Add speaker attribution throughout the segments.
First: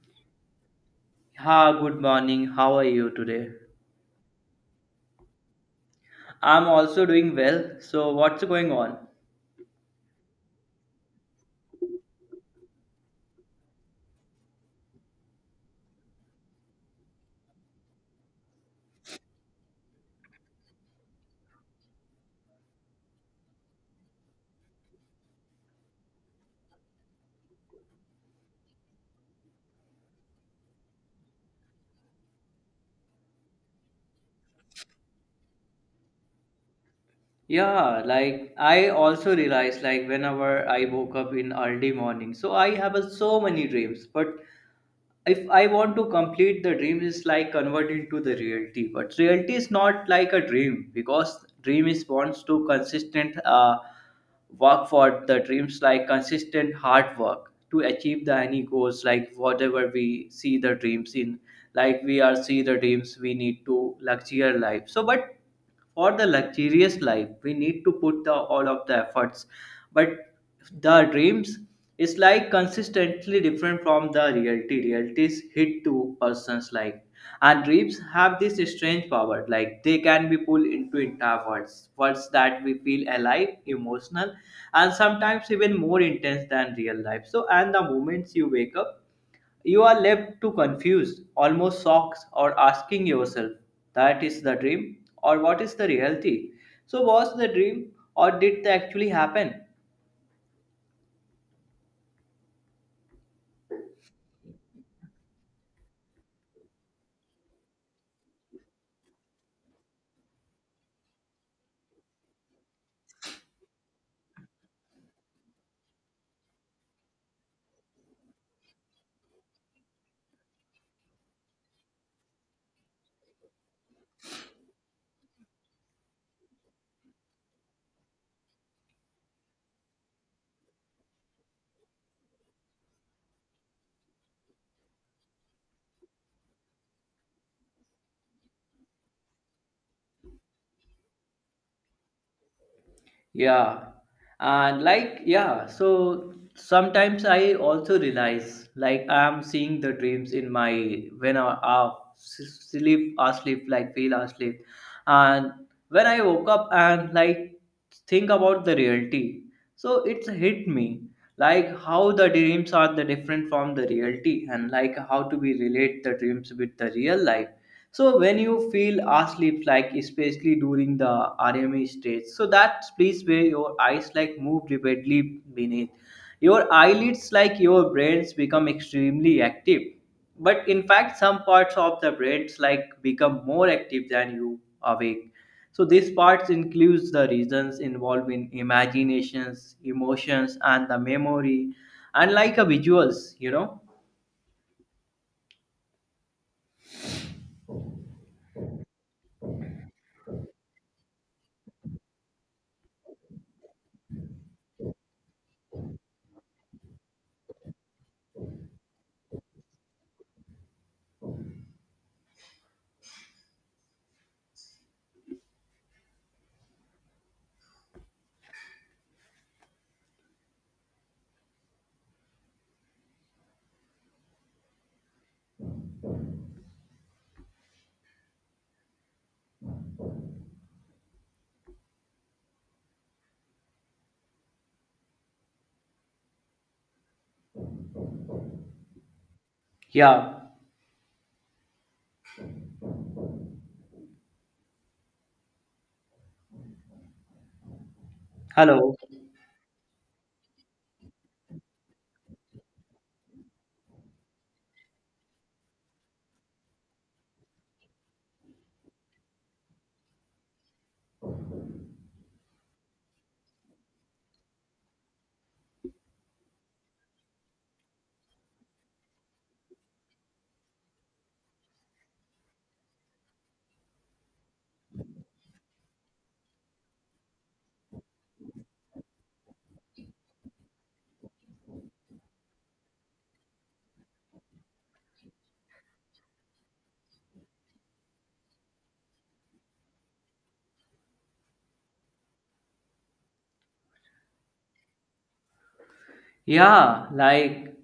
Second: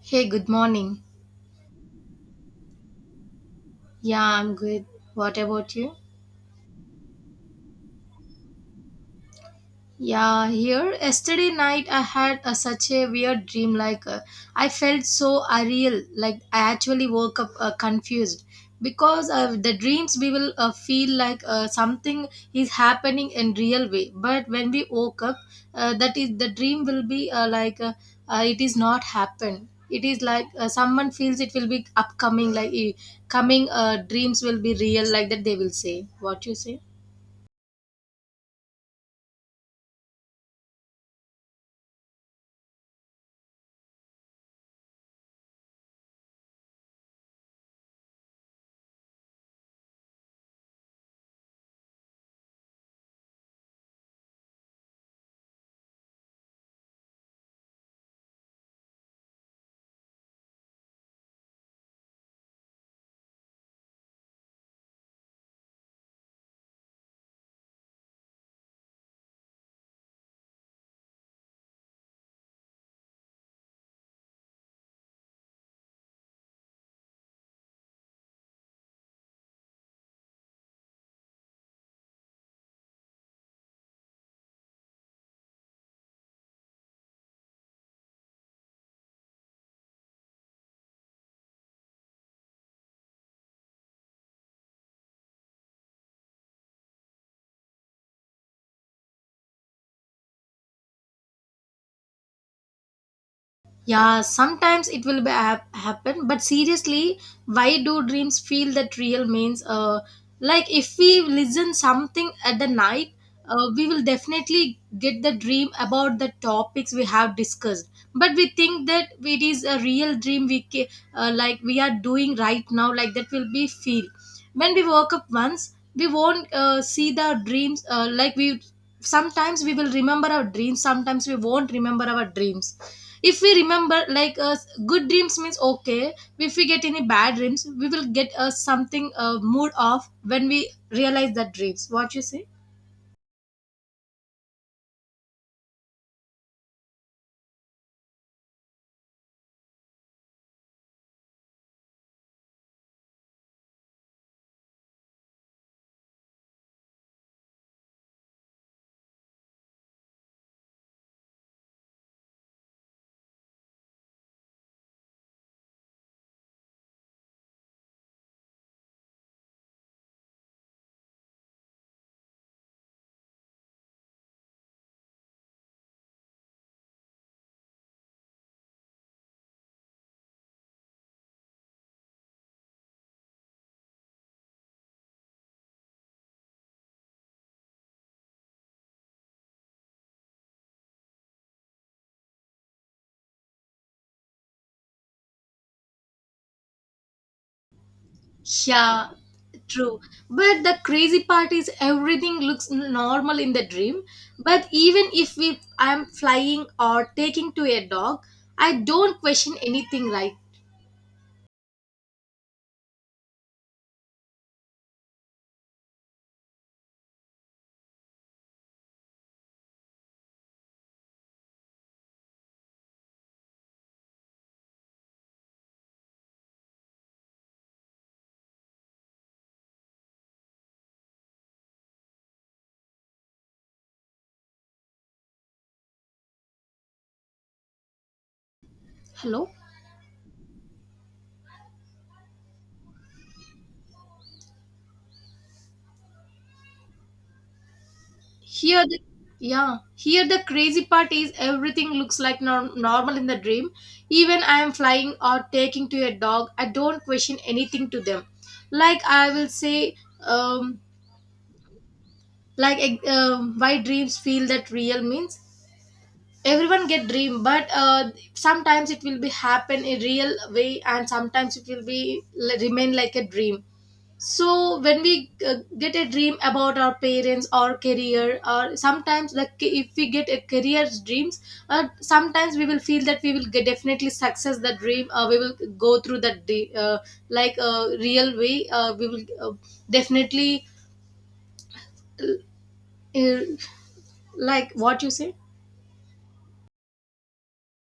Speaker 1: Hey, good morning.
Speaker 2: Ha, good morning. How are you today?
Speaker 1: Yeah, I'm good. What about you?
Speaker 2: I'm also doing well. So, what's going on?
Speaker 1: Yeah, here yesterday night I had such a weird dream. Like, I felt so unreal. Like I actually woke up, confused because the dreams we will feel like something is happening in real way. But when we woke up, that is the dream will be it is not happened. It is like someone feels it will be upcoming. Like, coming dreams will be real. Like that they will say. What you say?
Speaker 2: Yeah, like I also realized like whenever I woke up in early morning, so I have a, so many dreams, but if I want to complete the dream is like convert into the reality, but reality is not like a dream because dream is wants to consistent work for the dreams like consistent hard work to achieve the any goals like whatever we see the dreams in like we are see the dreams we need to luxury life so but for the luxurious life we need to put the all of the efforts but the dreams is like consistently different from the reality. Reality is hit to persons like and dreams have this strange power like they can be pulled into entire worlds that we feel alive emotional and sometimes even more intense than real life so and the moments you wake up you are left to confused almost shocked or asking yourself that is the dream or what is the reality so was the dream or did it actually happen?
Speaker 1: Yeah, sometimes it will be happen, but seriously, why do dreams feel that real means? Like if we listen something at the night, we will definitely get the dream about the topics we have discussed. But we think that it is a real dream like we are doing right now. Like that will be feel. When we woke up once, we won't see the dreams. Like, we sometimes we will remember our dreams. Sometimes we won't remember our dreams if we remember like, good dreams means okay, if we get any bad dreams we will get something, mood off when we realize that dreams. What you say?
Speaker 2: Yeah, and like, yeah, so sometimes I also realize like I'm seeing the dreams in my when I sleep, asleep, like feel asleep and when I woke up and like think about the reality so it's hit me like how the dreams are the different from the reality and like how to be relate the dreams with the real life so when you feel asleep like especially during the rme stage so that's place where your eyes like move rapidly beneath your eyelids, like your brains, become extremely active. But in fact, some parts of the brains like become more active than you awake. So these parts includes the regions involved in imaginations, emotions, and the memory, and like a visuals, you know.
Speaker 1: Yeah, true. But the crazy part is everything looks normal in the dream, but even if we I'm flying or taking to a dog, I don't question anything, right? Hello.
Speaker 2: Yeah.
Speaker 1: Here,
Speaker 2: Hello.
Speaker 1: yeah, here the crazy part is everything looks like normal in the dream. Even I am flying or taking to a dog, I don't question anything to them. Like I will say, um, why dreams feel that real means everyone get dream, but sometimes it will be happen in real way, and sometimes it will be remain like a dream. So when we get a dream about our parents or career, or sometimes like if we get a career dreams, sometimes we will feel that we will get definitely success the dream, we will go through that like a real way, we will definitely, uh, like what you say.
Speaker 2: Yeah, like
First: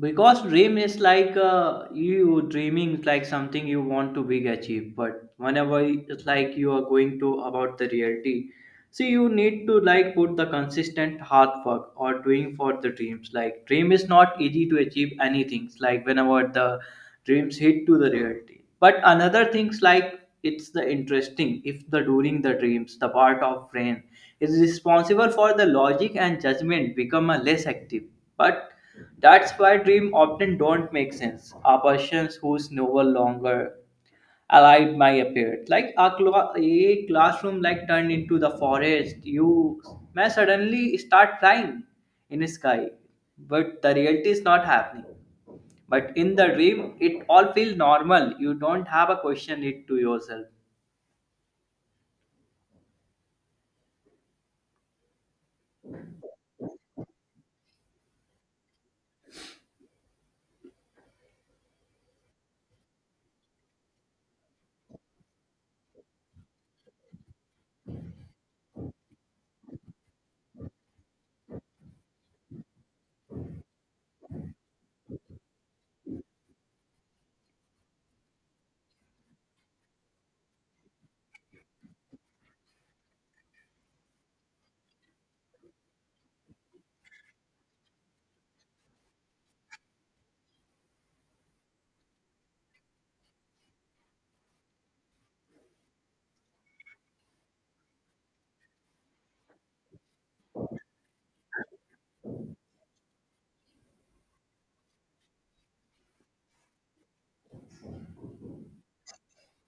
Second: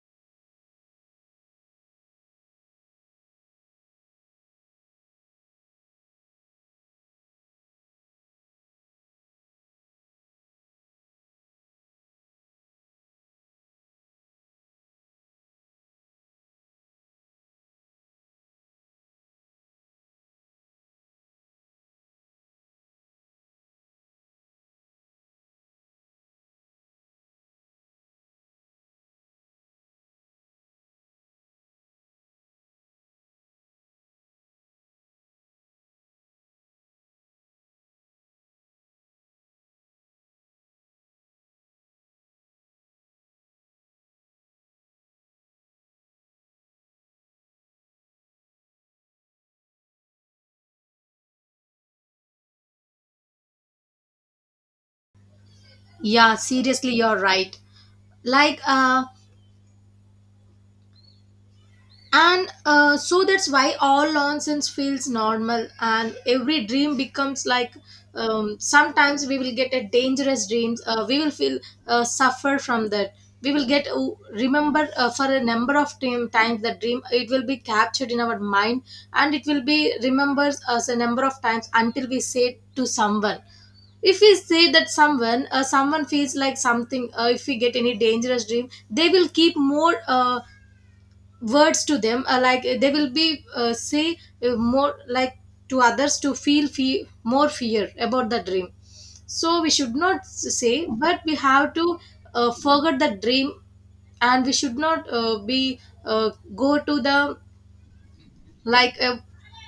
Speaker 2: because dream is like you dreaming is like something you want to big achieve but whenever it's like you are going to about the reality so you need to like put the consistent hard work or doing for the dreams like dream is not easy to achieve anything. It's like whenever the dreams hit to the reality but another things like it's the interesting if the during the dreams the part of brain is responsible for the logic and judgment become a less active but that's why dreams often don't make sense. A person who's no longer alive might appear. Like a, a classroom like turned into the forest. You may suddenly start flying in the sky. But the reality is not happening. But in the dream, it all feels normal. You don't have a question it to yourself.
Speaker 1: Yeah, seriously, you're right. like uh And so that's why all nonsense feels normal, and every dream becomes like, sometimes we will get a dangerous dreams. We will feel suffer from that. We will get remember for a number of time, times that dream. It will be captured in our mind, and it will be remembers us a number of times until we say it to someone. If we say that someone, someone feels like something. If we get any dangerous dream, they will keep more, words to them, they will be, say more like to others to feel more fear about the dream. So we should not say, but we have to forget the dream, and we should not be go to the like uh,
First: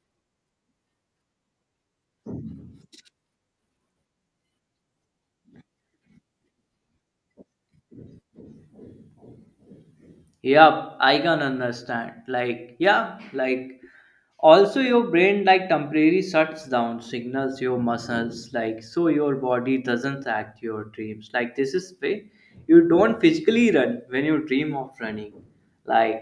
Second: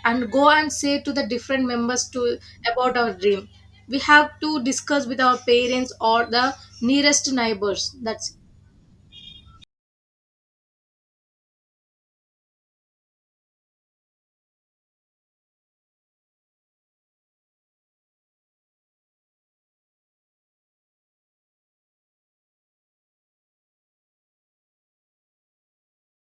Speaker 1: and go and say to the different members to about our dream. We have to discuss with our parents or the nearest neighbors that's.
Speaker 2: Yep, I can understand. Like, yeah, like also your brain like temporarily shuts down signals your muscles like so your body doesn't act your dreams like this is way you don't physically run when you dream of running like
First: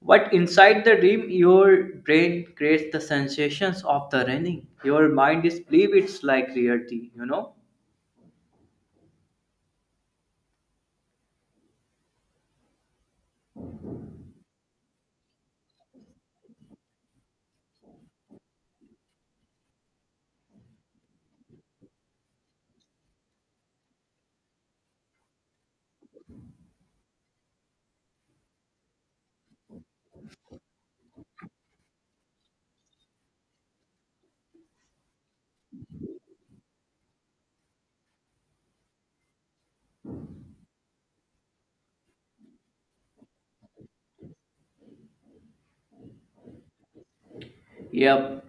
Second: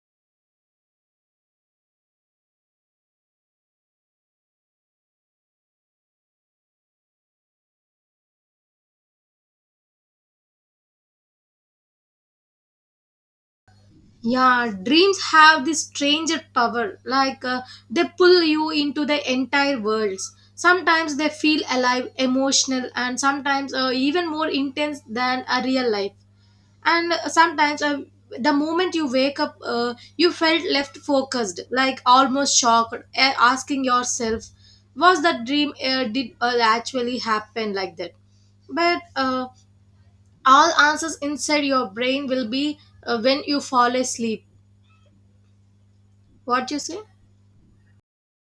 Speaker 2: but inside the dream your brain creates the sensations of the running your mind is believe it's like reality, you know.
Speaker 1: Yeah, dreams have this strange power, they pull you into the entire worlds. Sometimes they feel alive, emotional, and sometimes even more intense than a real life. And sometimes the moment you wake up, you felt left focused, like almost shocked, asking yourself, was that dream, did actually happen like that? But all answers inside your brain will be, when you fall asleep. What you say?
Speaker 2: Yep.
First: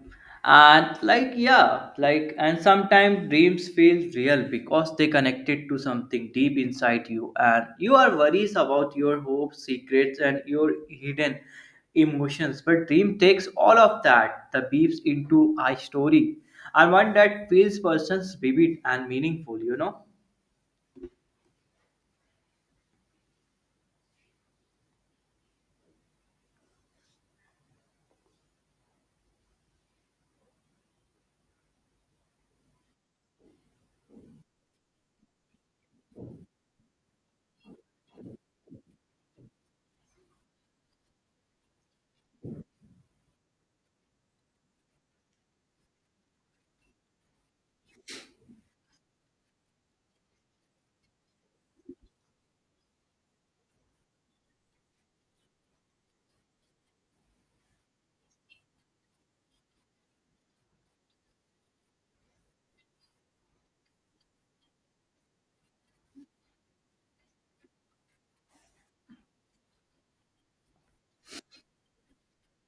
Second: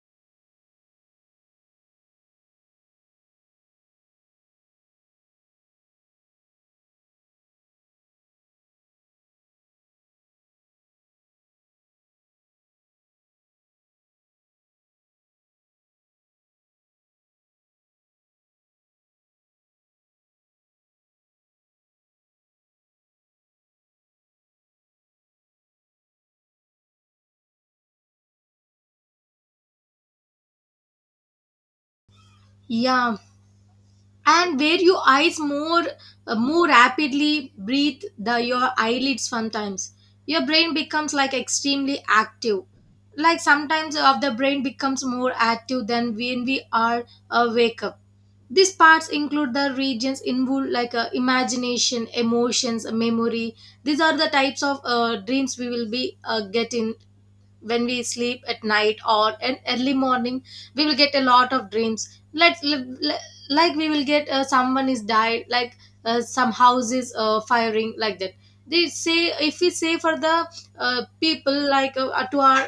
Speaker 2: And like yeah, like and sometimes dreams feel real because they connected to something deep inside you and you are worries about your hopes, secrets and your hidden emotions. But dream takes all of that, the beeps into a story. And one that feels persons vivid and meaningful, you know?
Speaker 1: Yeah, and where your eyes more more rapidly breathe the your eyelids sometimes. Your brain becomes like extremely active. Like sometimes of the brain becomes more active than when we are awake up. These parts include the regions involved like, imagination, emotions, memory. These are the types of dreams we will be getting when we sleep at night or in early morning. We will get a lot of dreams. Like, we will get, someone is died, like some houses firing like that. They say if we say for the people, to our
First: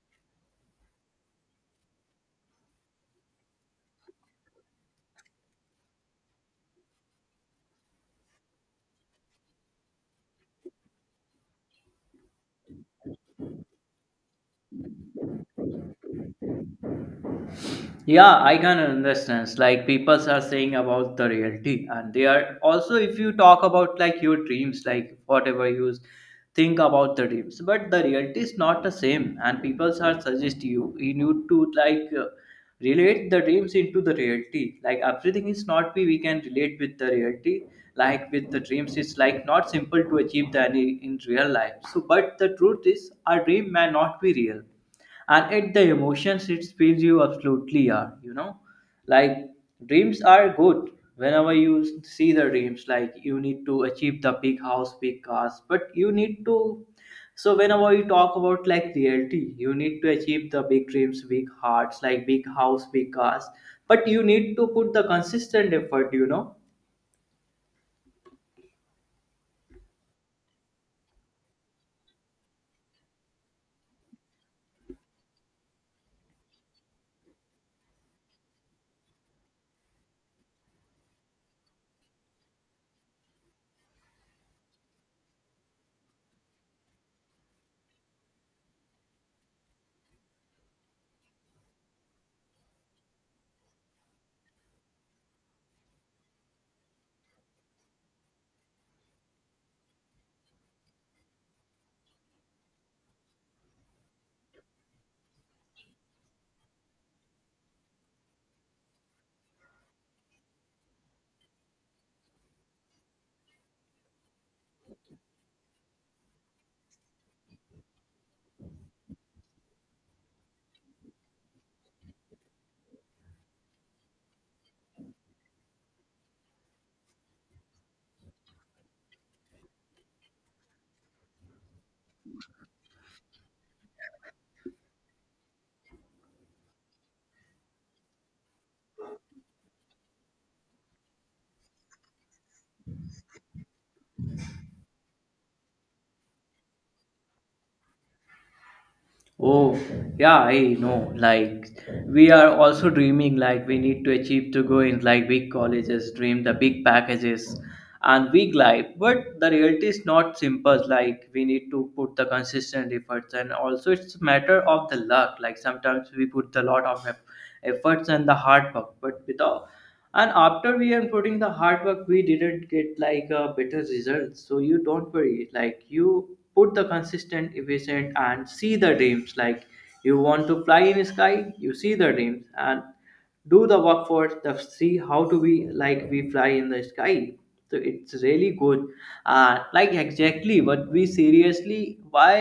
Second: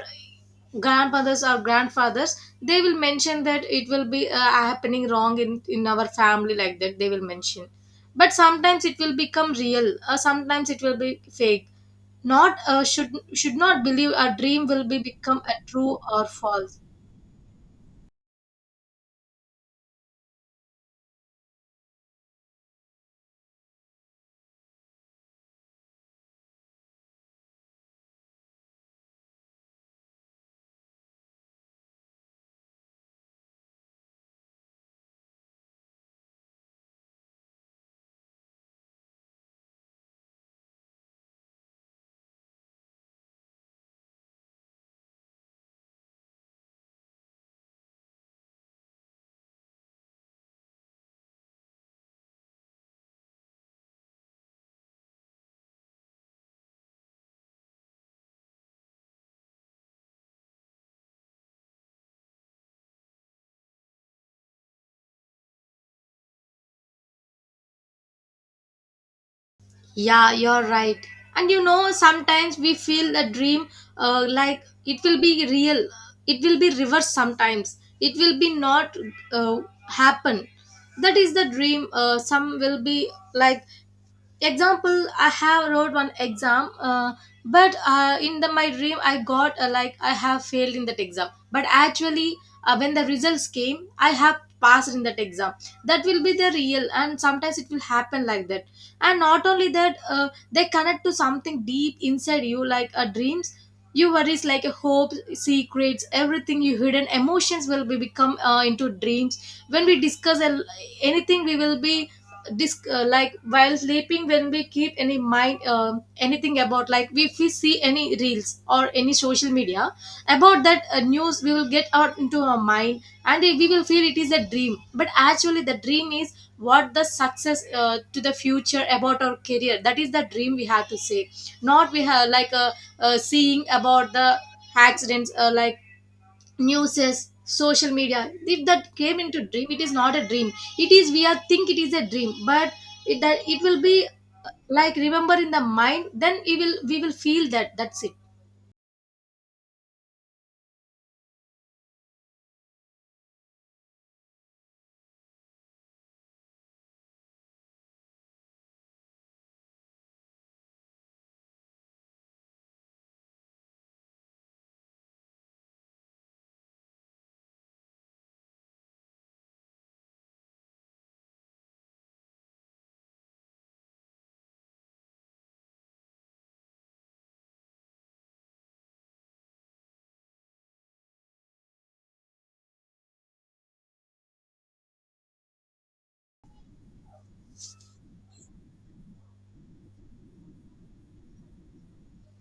Speaker 1: grandmothers or grandfathers, they will mention that it will be happening wrong in our family like that they will mention. But sometimes it will become real or sometimes it will be fake. Not should not believe a dream will be become a true or false.
Speaker 2: Yeah, I can understand like people are saying about the reality and they are also if you talk about like your dreams like whatever you think about the dreams but the reality is not the same and people are suggest you you need to like relate the dreams into the reality like everything is not we can relate with the reality like with the dreams it's like not simple to achieve the any in real life so but the truth is our dream may not be real and it the emotions it feels you absolutely are, you know, like dreams are good. Whenever you see the dreams like you need to achieve the big house big cars but you need to so whenever you talk about like reality you need to achieve the big dreams big hearts like big house big cars but you need to put the consistent effort, you know.
Speaker 1: Yeah, you're right. And you know sometimes we feel a dream, like it will be real, it will be reversed, sometimes it will be not uh, happen. That is the dream, some will be like, example, I have wrote one exam, but in the my dream I got, like I have failed in that exam, but actually when the results came I have passed in that exam. That will be the real, and sometimes it will happen like that. And not only that, they connect to something deep inside you, like, dreams, your worries, like a hope, secrets, everything you hidden emotions will be become into dreams. When we discuss a anything we will be, like while sleeping when we keep any mind, anything about, like if we see any reels or any social media about that news, we will get out into our mind and we will feel it is a dream. But actually the dream is what the success to the future about our career, that is the dream we have to say. Not we have seeing about the accidents, like newses, social media, if that came into dream, it is not a dream. It is we are think it is a dream, but it that it will be like remember in the mind, then we will feel that. That's it.
Speaker 2: Oh, yeah, I know. Like, we are also dreaming, like, we need to achieve to go in, like, big colleges, dream the big packages and big life. But the reality is not simple. Like, we need to put the consistent efforts, and also it's a matter of the luck. Like, sometimes we put a lot of efforts and the hard work, but without and after we are putting the hard work we didn't get like a better result so you don't worry like you put the consistent efficient and see the dreams like you want to fly in sky you see the dreams and do the work for the see how to be like we fly in the sky so it's really good like exactly but we seriously why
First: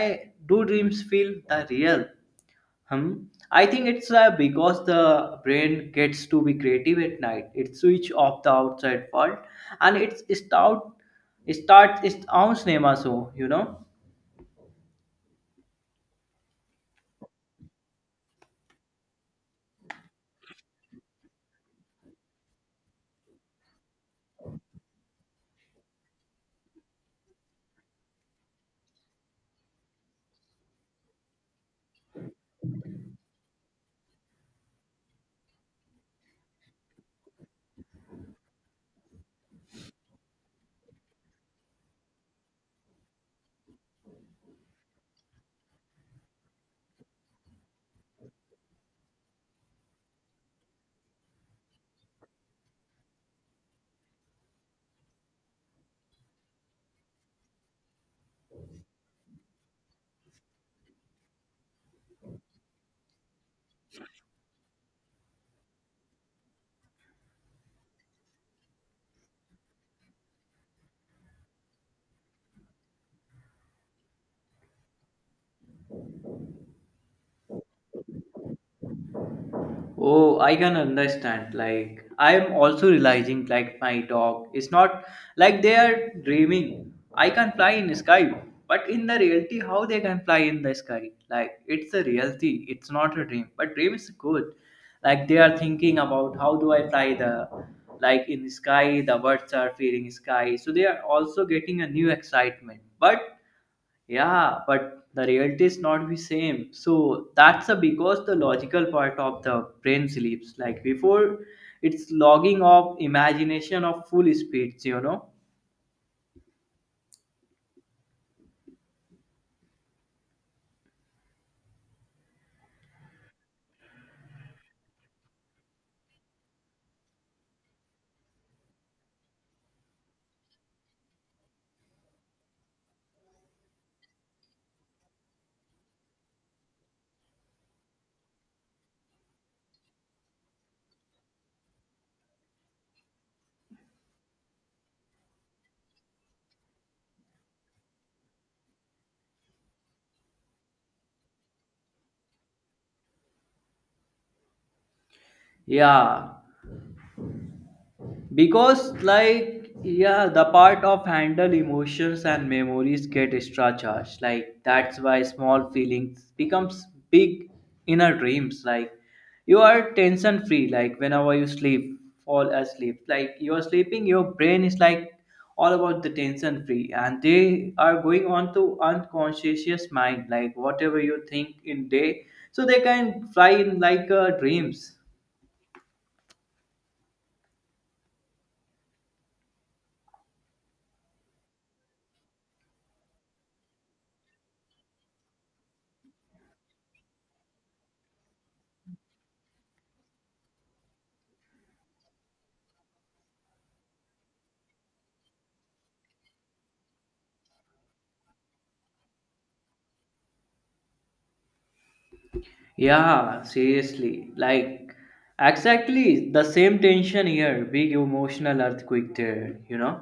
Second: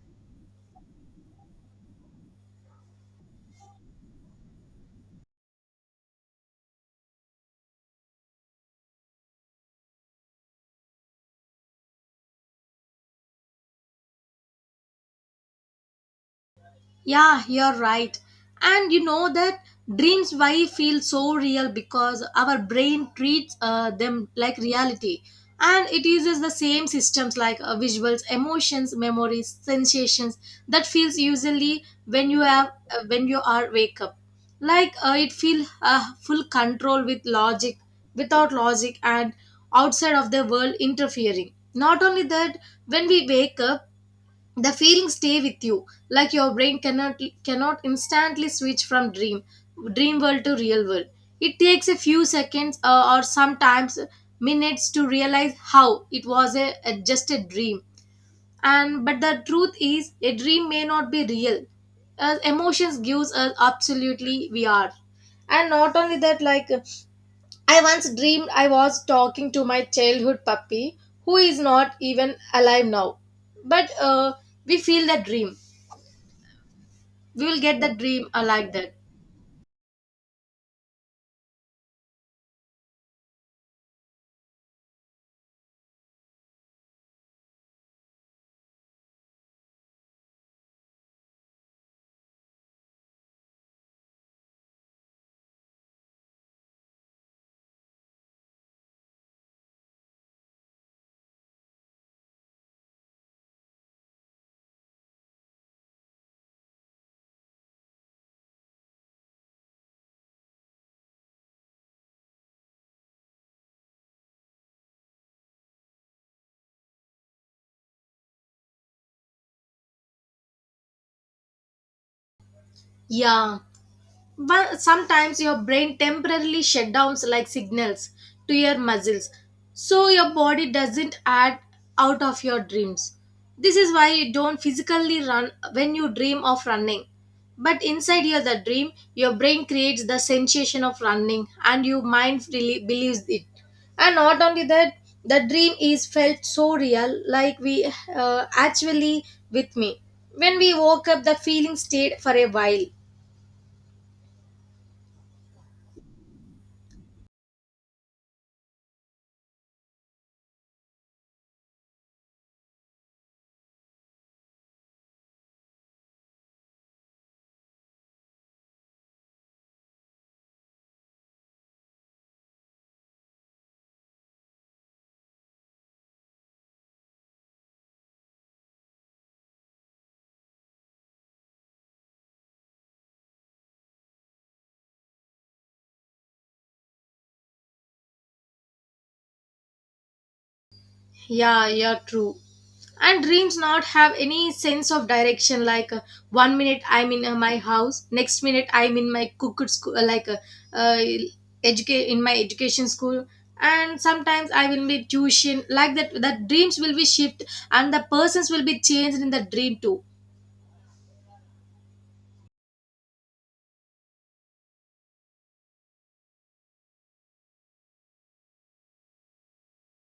Speaker 2: do dreams feel the real? Hmm. I think it's because the brain gets to be creative at night. It switch off the outside world and it starts its own cinema show, you know.
Speaker 1: Yeah, you're right. And you know that dreams why feel so real, because our brain treats them like reality. And it uses the same systems, like, visuals, emotions, memories, sensations that feels usually when you have, when you are wake up. Like, it feel full control with logic, without logic, and outside of the world interfering. Not only that, when we wake up, the feelings stay with you, like your brain cannot instantly switch from dream world to real world. It takes a few seconds, or sometimes minutes to realize how it was a just a dream. And but the truth is a dream may not be real, emotions gives us absolutely we are. And not only that, I once dreamed I was talking to my childhood puppy, who is not even alive now. But we feel that dream. We will get that dream like that.
Speaker 2: Oh, I can understand. Like, I am also realizing, like, my dog is not like they are dreaming. I can fly in sky, but in the reality, how they can fly in the sky? Like, it's the reality. It's not a dream, but dream is good. Like, they are thinking about how do I fly the, like, in the sky. The birds are feeling sky, so they are also getting a new excitement. But yeah, but the reality is not the same. So that's a, because the logical part of the brain sleeps. Like before, it's logging off imagination of full speeds, you know?
Speaker 1: Yeah. But sometimes your brain temporarily shut downs like signals to your muscles, so your body doesn't act out of your dreams. This is why you don't physically run when you dream of running. But inside your the dream, your brain creates the sensation of running and your mind really believes it. And not only that, the dream is felt so real, like we actually with me. When we woke up, the feeling stayed for a while.
Speaker 2: Yeah, because like yeah the part of handle emotions and memories get extra charged like that's why small feelings becomes big inner dreams like you are tension free like whenever you sleep fall asleep like you are sleeping your brain is like all about the tension free and they are going on to unconscious mind like whatever you think in day so they can fly in like dreams.
Speaker 1: Yeah, yeah, true. And dreams not have any sense of direction. Like, one minute I'm in my house, next minute I'm in my cooked school, uh, educate in my education school, and sometimes I will be tuition. Like that, that dreams will be shift, and the persons will be changed in the dream too.
Speaker 2: Yeah, seriously. Like, exactly the same tension here. Big emotional earthquake there, you know?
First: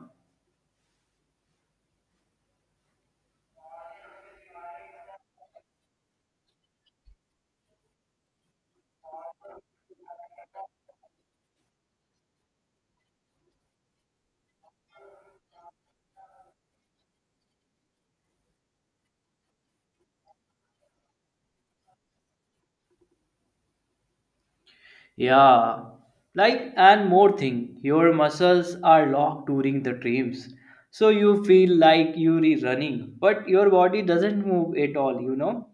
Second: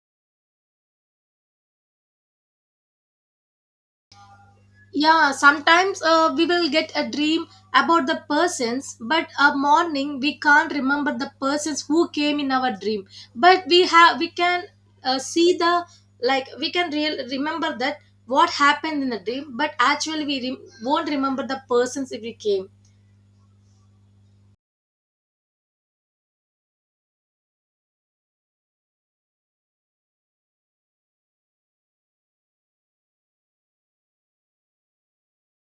Speaker 1: Yeah, sometimes we will get a dream about the persons, but a morning we can't remember the persons who came in our dream. But we can see the, like we can real remember that what happened in the dream, but actually we won't remember the persons if we came.
Speaker 2: Yeah. Like, and more thing, your muscles are locked during the dreams. So you feel like you're running, but your body doesn't move at all, you know?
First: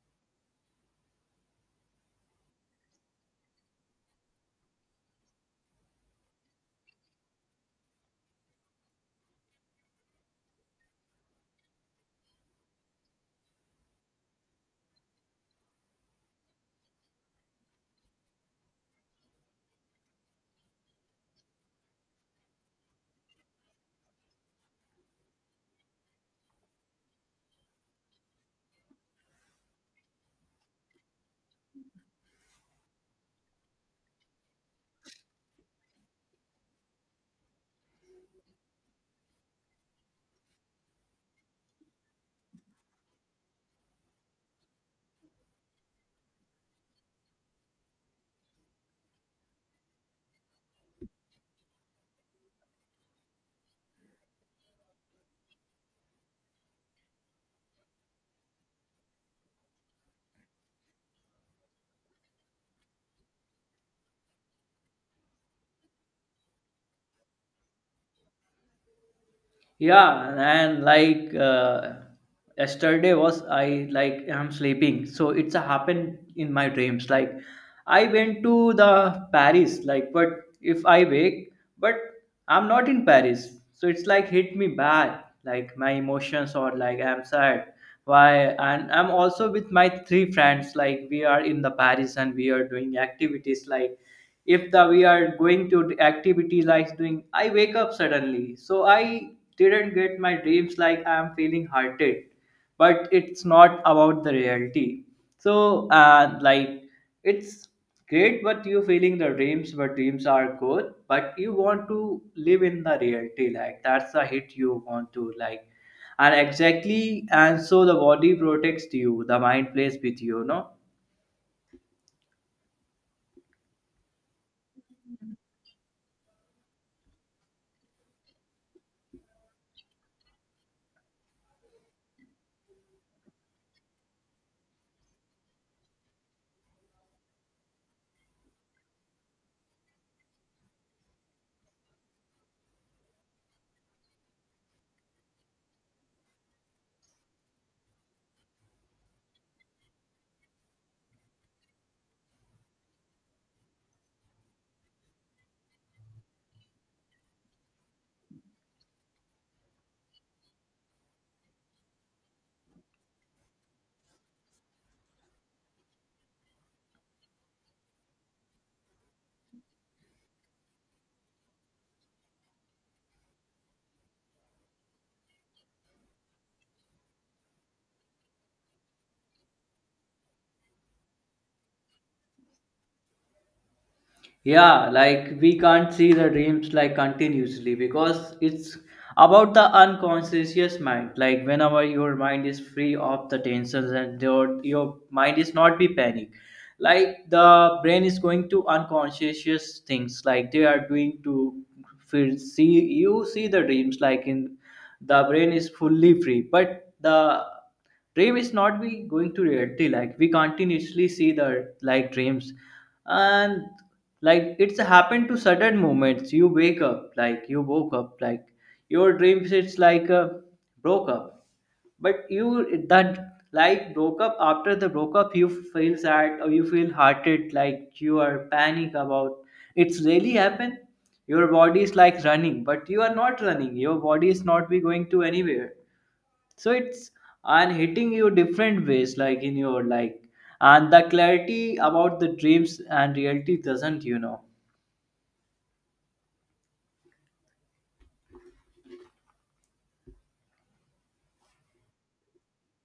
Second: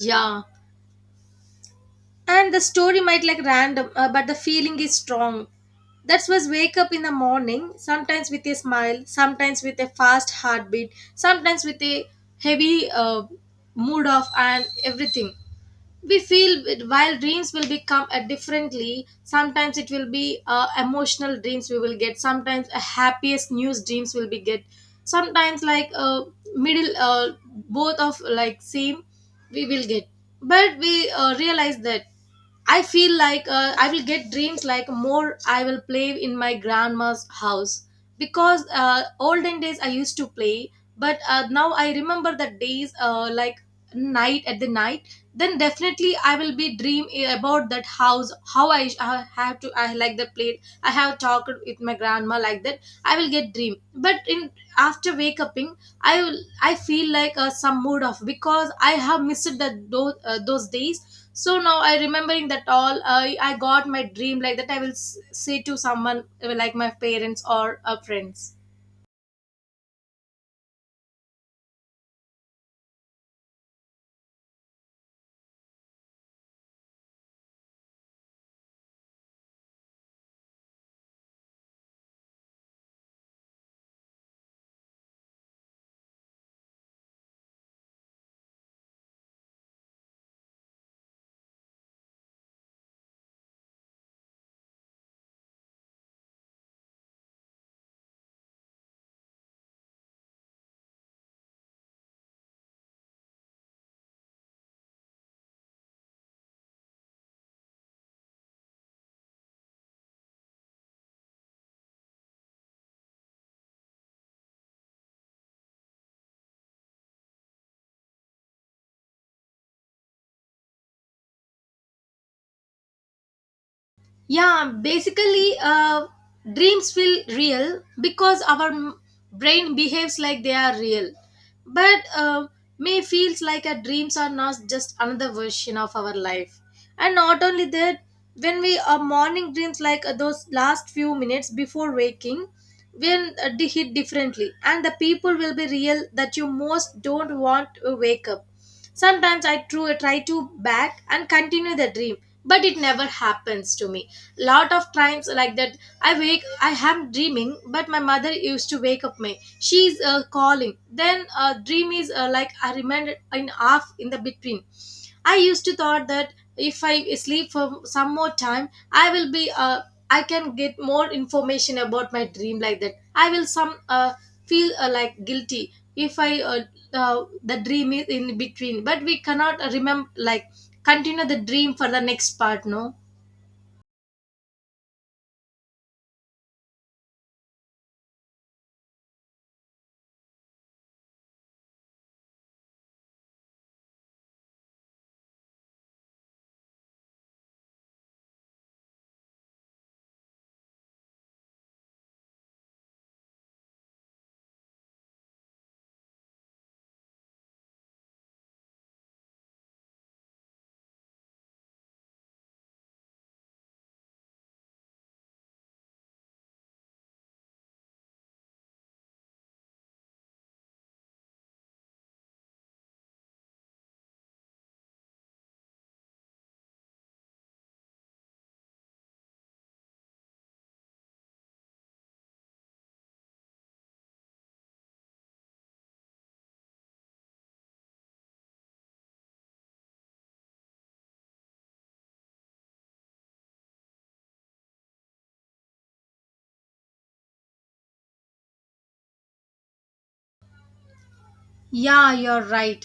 Speaker 1: Yeah. And the story might like random, but the feeling is strong. That's was wake up in the morning, sometimes with a smile, sometimes with a fast heartbeat, sometimes with a heavy, mood off and everything we feel while dreams will become differently. Sometimes it will be emotional dreams we will get, sometimes a happiest news dreams will be get, sometimes like, middle, both of like same we will get. But we realize that I feel like, I will get dreams like more I will play in my grandma's house, because olden days I used to play, but now I remember the days, like night at the night. Then definitely I will be dream about that house, how I have to I like the plate. I have talked with my grandma like that. I will get dream, but in after wake uping I will- I feel like some mood off because I have missed that those days. So now I remembering that all I got my dream like that. I will say to someone like my parents or friends.
Speaker 2: Yeah, and like yesterday was I like I'm sleeping, so it's a happened in my dreams. Like I went to the Paris, like but if I wake, but I'm not in Paris, so it's like hit me bad, like my emotions or like I'm sad. Why? And I'm also with my three friends, like we are in the Paris and we are doing activities like if the we are going to activity like doing I wake up suddenly so I didn't get my dreams like I am feeling hearted but it's not about the reality so like it's great but you feeling the dreams but dreams are good but you want to live in the reality like that's the hit you want to like and exactly and so the body protects you the mind plays with you no.
Speaker 1: Yeah, basically, dreams feel real because our brain behaves like they are real. But may feels like our dreams are not just another version of our life. And not only that, when we are morning dreams like those last few minutes before waking, will hit differently, and the people will be real that you most don't want to wake up. Sometimes I try to back and continue the dream, but it never happens to me lot of times like that I wake I am dreaming, but my mother used to wake up me. She's calling, then dream is like I remember in half in the between. I used to thought that if I sleep for some more time I will be I can get more information about my dream like that. I will some feel like guilty if I the dream is in between, but we cannot remember like continue the dream for the next part, no.
Speaker 2: Yeah, like we can't see the dreams like continuously because it's about the unconscious mind like whenever your mind is free of the tensions and your mind is not be panic like the brain is going to unconscious things like they are doing to feel see you see the dreams like in the brain is fully free but the dream is not be going to reality like we continuously see the like dreams and like it's happened to certain moments you wake up like you woke up like your dreams it's like broke up but you that like broke up after the broke up you feel sad or you feel hearted like you are panic about it's really happened. Your body is like running, but you are not running. Your body is not be going to anywhere. So it's and hitting you different ways like in your like and the clarity about the dreams and reality doesn't you know.
Speaker 1: Yeah, you're right.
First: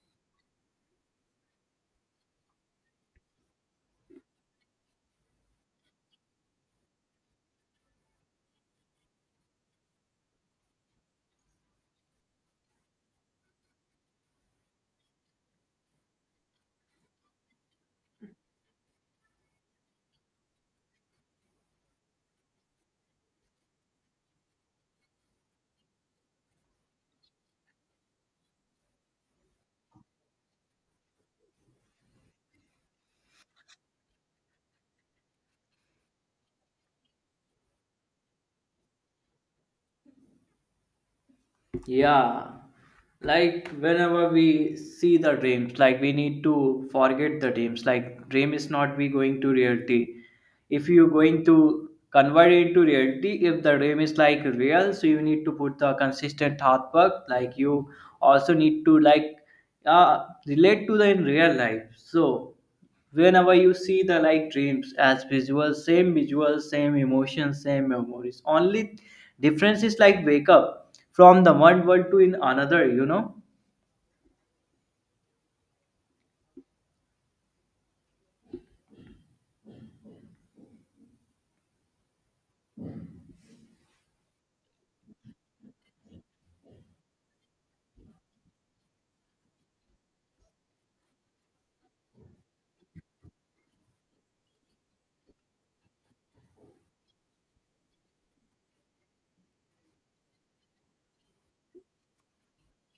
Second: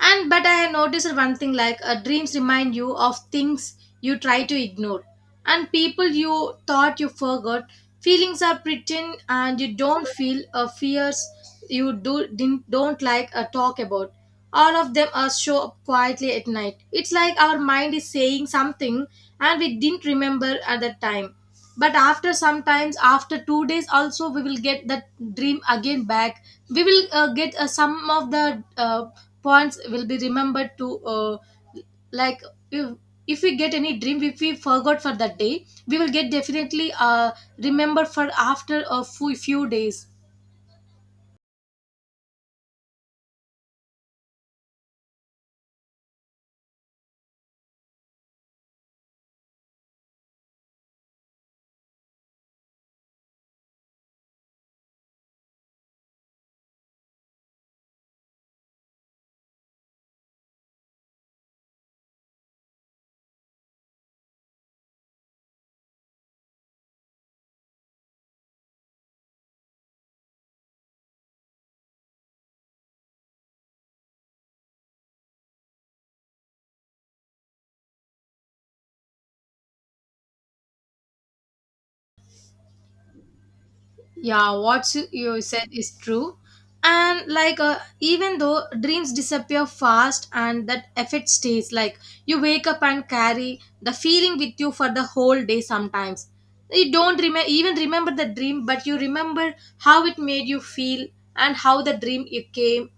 Speaker 1: And but I have noticed one thing like dreams remind you of things you try to ignore, and people you thought you forgot. Feelings are pretend and you don't feel fears you do didn't, don't like talk about. All of them are show up quietly at night. It's like our mind is saying something and we didn't remember at the time, but after sometimes after 2 days also we will get that dream again back. We will get some of the points will be remembered to like if, if we get any dream, if we forgot for that day, we will get definitely remember for after a few days.
Speaker 2: Yeah, like whenever we see the dreams, like we need to forget the dreams. Like dream is not be going to reality. If you going to convert it into reality, if the dream is like real, so you need to put the consistent hard work. Like you also need to like relate to the in real life. So whenever you see the like dreams as visuals, same visuals, same emotions, same memories, only difference is like wake up from the one world to in another, you know.
Speaker 1: Yeah, what you said is true. And like even though dreams disappear fast and that effect stays, like you wake up and carry the feeling with you for the whole day. Sometimes you don't remember, even remember the dream, but you remember how it made you feel, and how the dream you came,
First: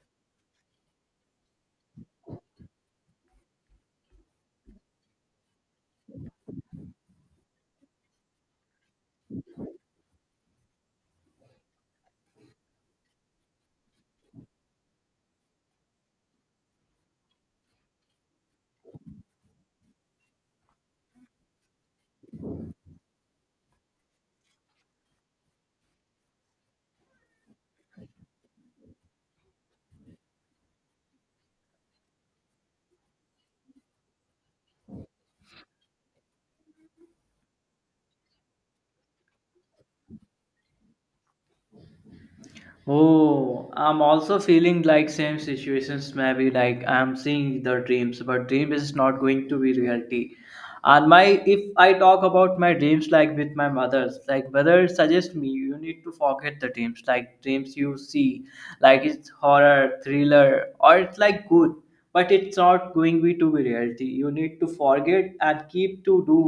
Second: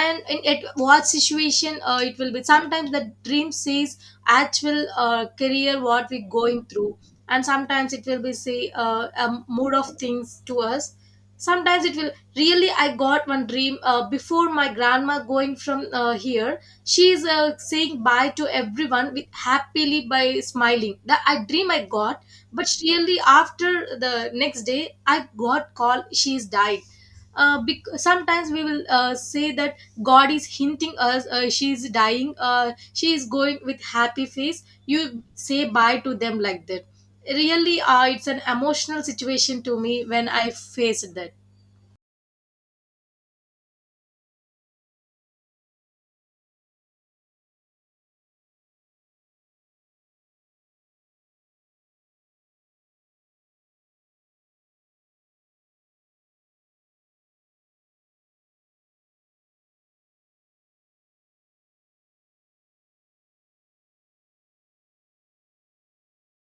Speaker 1: and in at what situation it will be. Sometimes the dream says actual career what we going through, and sometimes it will be say a mood of things to us. Sometimes it will really, I got one dream before my grandma going from here. She is saying bye to everyone with happily by smiling, that I dream I got. But really after the next day I got call she's died. Sometimes we will say that god is hinting us, she is dying, she is going with happy face, you say bye to them like that. Really it's an emotional situation to me when I faced that.
Speaker 2: Oh, I'm also feeling like same situations, maybe like I'm seeing the dreams but dream is not going to be reality. And my, if I talk about my dreams, like with my mother's, like mother suggest me you need to forget the dreams. Like dreams you see, like it's horror thriller or it's like good, but it's not going be to be reality. You need to forget and keep to do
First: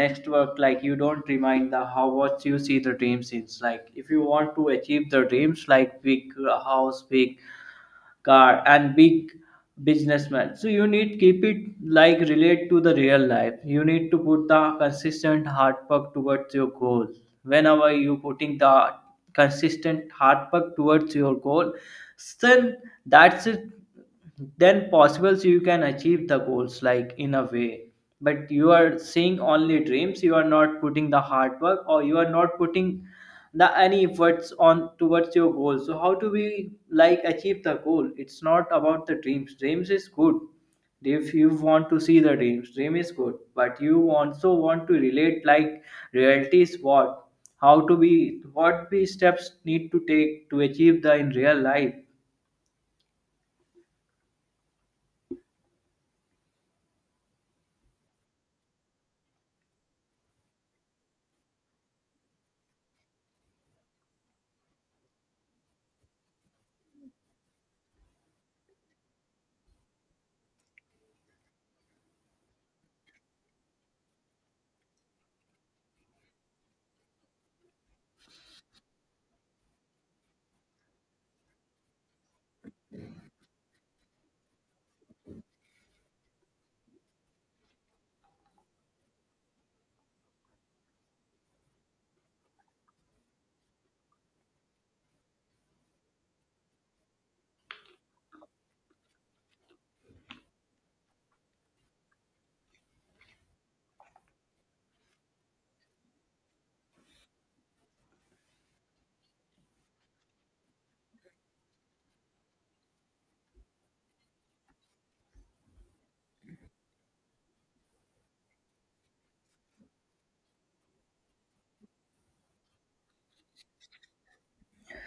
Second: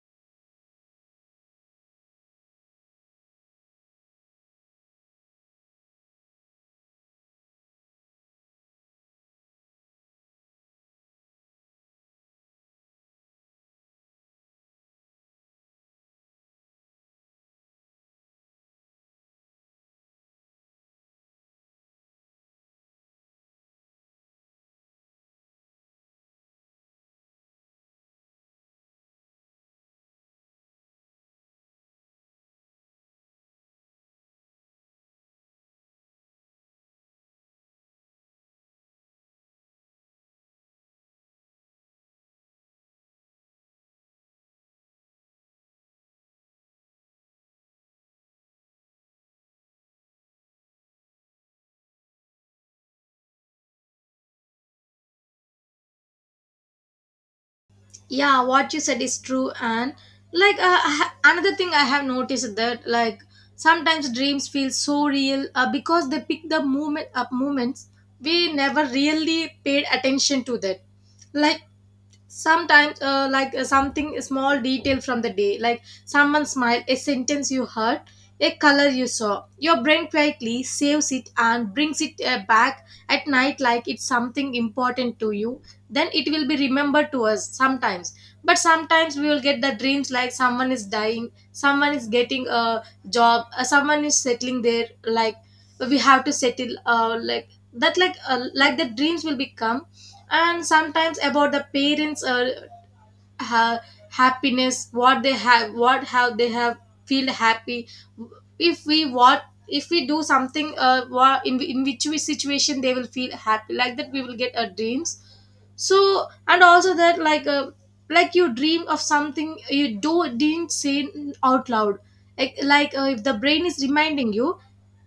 Speaker 2: next work. Like you don't remind the how what you see the dreams is like. If you want to achieve the dreams like big house, big car, and big businessman, so you need keep it like relate to the real life. You need to put the consistent hard work towards your goal. Whenever you putting the consistent hard work towards your goal, then that's it, then possible, so you can achieve the goals like in a way. But you are seeing only dreams, you are not putting the hard work, or you are not putting the any efforts on towards your goal, so how do we like achieve the goal? It's not about the dreams. Dreams is good. If you want to see the dreams, dream is good, but you also want to relate like reality is what, how to be, what we steps need to take to achieve the in real life.
Speaker 1: Yeah, what you said is true. And like another thing I have noticed, that like sometimes dreams feel so real because they pick the moment up moments we never really paid attention to that. Like sometimes something small detail from the day, like someone's smile, a sentence you heard, a color you saw, your brain quietly saves it and brings it back at night like it's something important to you. Then it will be remembered to us sometimes. But sometimes we will get the dreams like someone is dying, someone is getting a job, someone is settling there, like we have to settle like that, like the dreams will become. And sometimes about the parents, ha- happiness what they have, what have they have feel happy. If we, what if we do something, in which we situation they will feel happy, like that we will get our dreams. So and also that like you dream of something you do didn't say out loud. Like if the brain is reminding you,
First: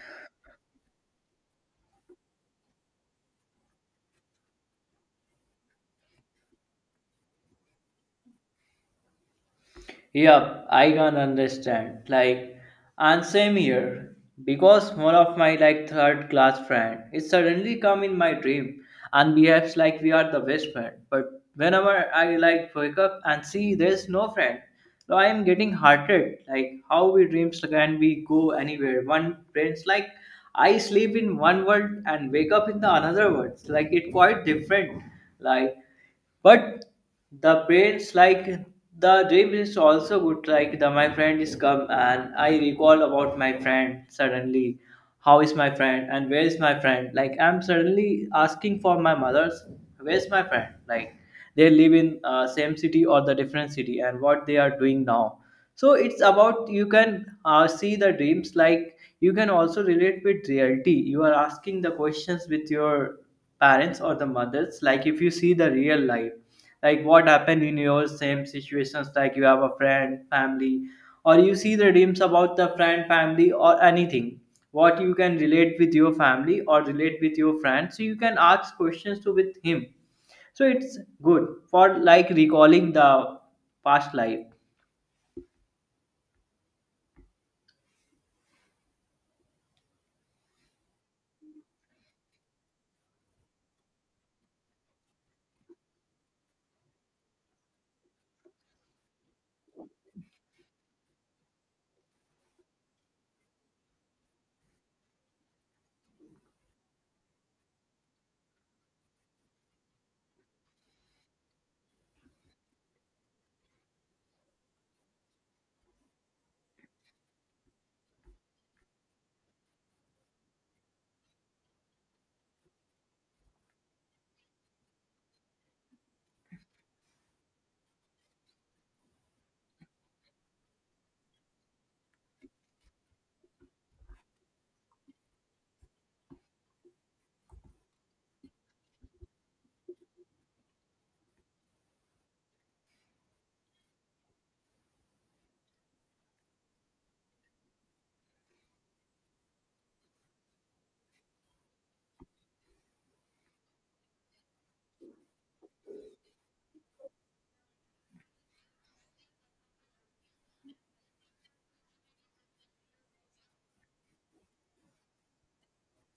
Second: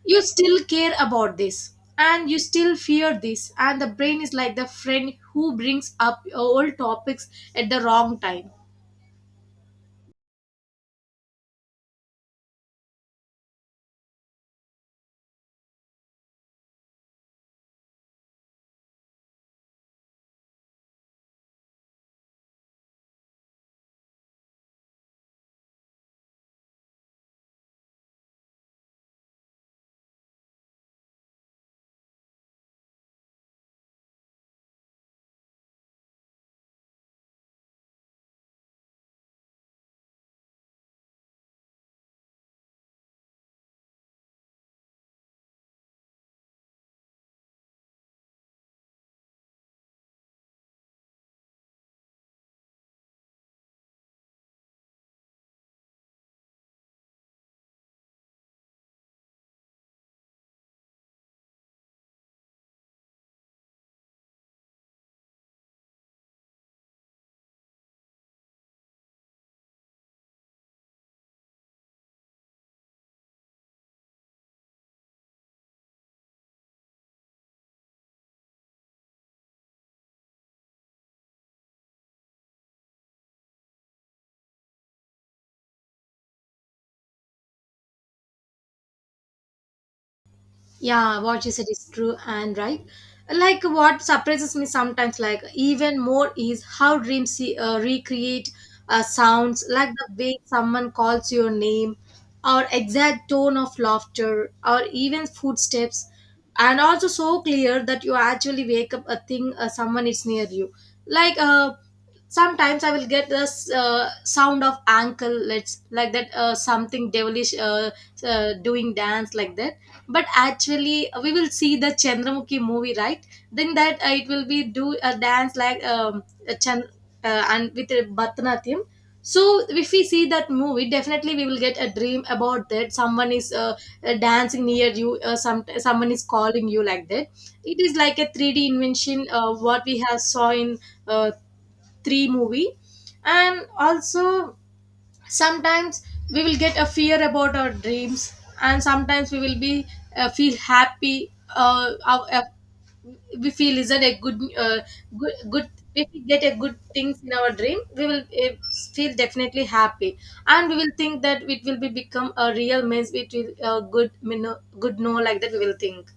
Speaker 1: you still care about this and you still fear this, and the brain is like the friend who brings up old topics at the wrong time.
Speaker 2: Yep, I can understand. Like, and same here. Because one of my like third class friend is suddenly come in my dream and behaves like we are the best friend. But whenever I like wake up and see there's no friend, so I am getting hearted. Like how we dreams can we go anywhere? One friends like I sleep in one world and wake up in the another world. Like it quite different. Like but the brains like the dream is also good. Like the my friend is come and I recall about my friend suddenly. How is my friend and where is my friend? Like I'm suddenly asking for my mother's. Where's my friend? Like they live in same city or the different city, and what they are doing now. So it's about you can see the dreams like you can also relate with reality. You are asking the questions with your parents or the mothers, like if you see the real life, like what happened in your same situations, like you have a friend family or you see the dreams about the friend family or anything, what you can relate with your family or relate with your friends, so you can ask questions to with him. So it's good for like recalling the past life.
Speaker 1: Yeah, what you said is true and right. Like what surprises me sometimes, like even more, is how dreams recreate sounds, like the way someone calls your name, or exact tone of laughter, or even footsteps, and also so clear that you actually wake up a thing someone is near you. Like sometimes I will get the sound of ankle let's like that, something devilish, doing dance like that. But actually we will see the Chandramukhi movie, right? Then that it will be do a dance like a and with a Bharatanatyam. So if we see that movie, definitely we will get a dream about that someone is dancing near you, someone is calling you like that. It is like a 3D invention, what we have saw in uh, 3 movie. And also sometimes we will get a fear about our dreams, and sometimes we will be feel happy. uh, our- uh, we feel is that a good, good. If we get a good things in our dream, we will feel definitely happy, and we will think that it will be become a real, means it will good you know, good no, like that we will think.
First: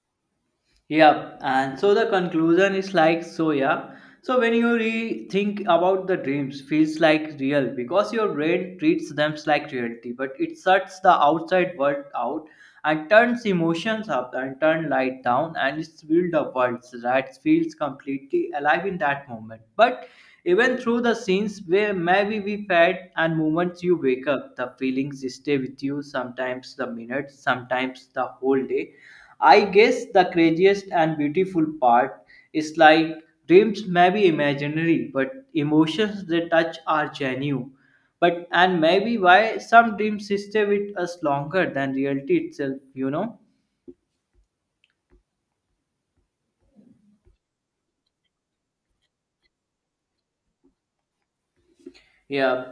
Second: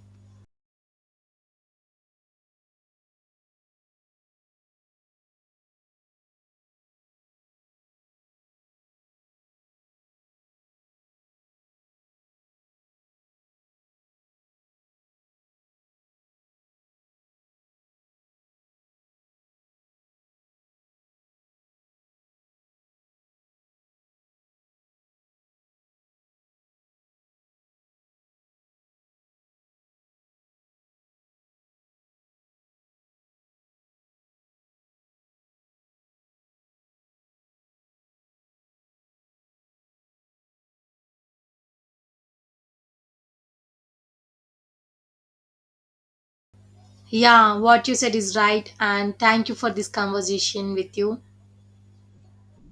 Speaker 2: Yeah, and so the conclusion is like, so, yeah. So when you rethink about the dreams, feels like real because your brain treats them like reality, but it shuts the outside world out and turns emotions up and turn light down, and it's build a world that feels completely alive in that moment. But even through the scenes where maybe we felt and moments you wake up, the feelings stay with you sometimes the minutes, sometimes the whole day. I guess the craziest and beautiful part is like dreams may be imaginary, but emotions they touch are genuine. But and maybe why some dreams stay with us longer than reality itself, you know?
Speaker 1: Yeah, what you said is right, and thank you for this conversation with you.
Speaker 2: Yeah,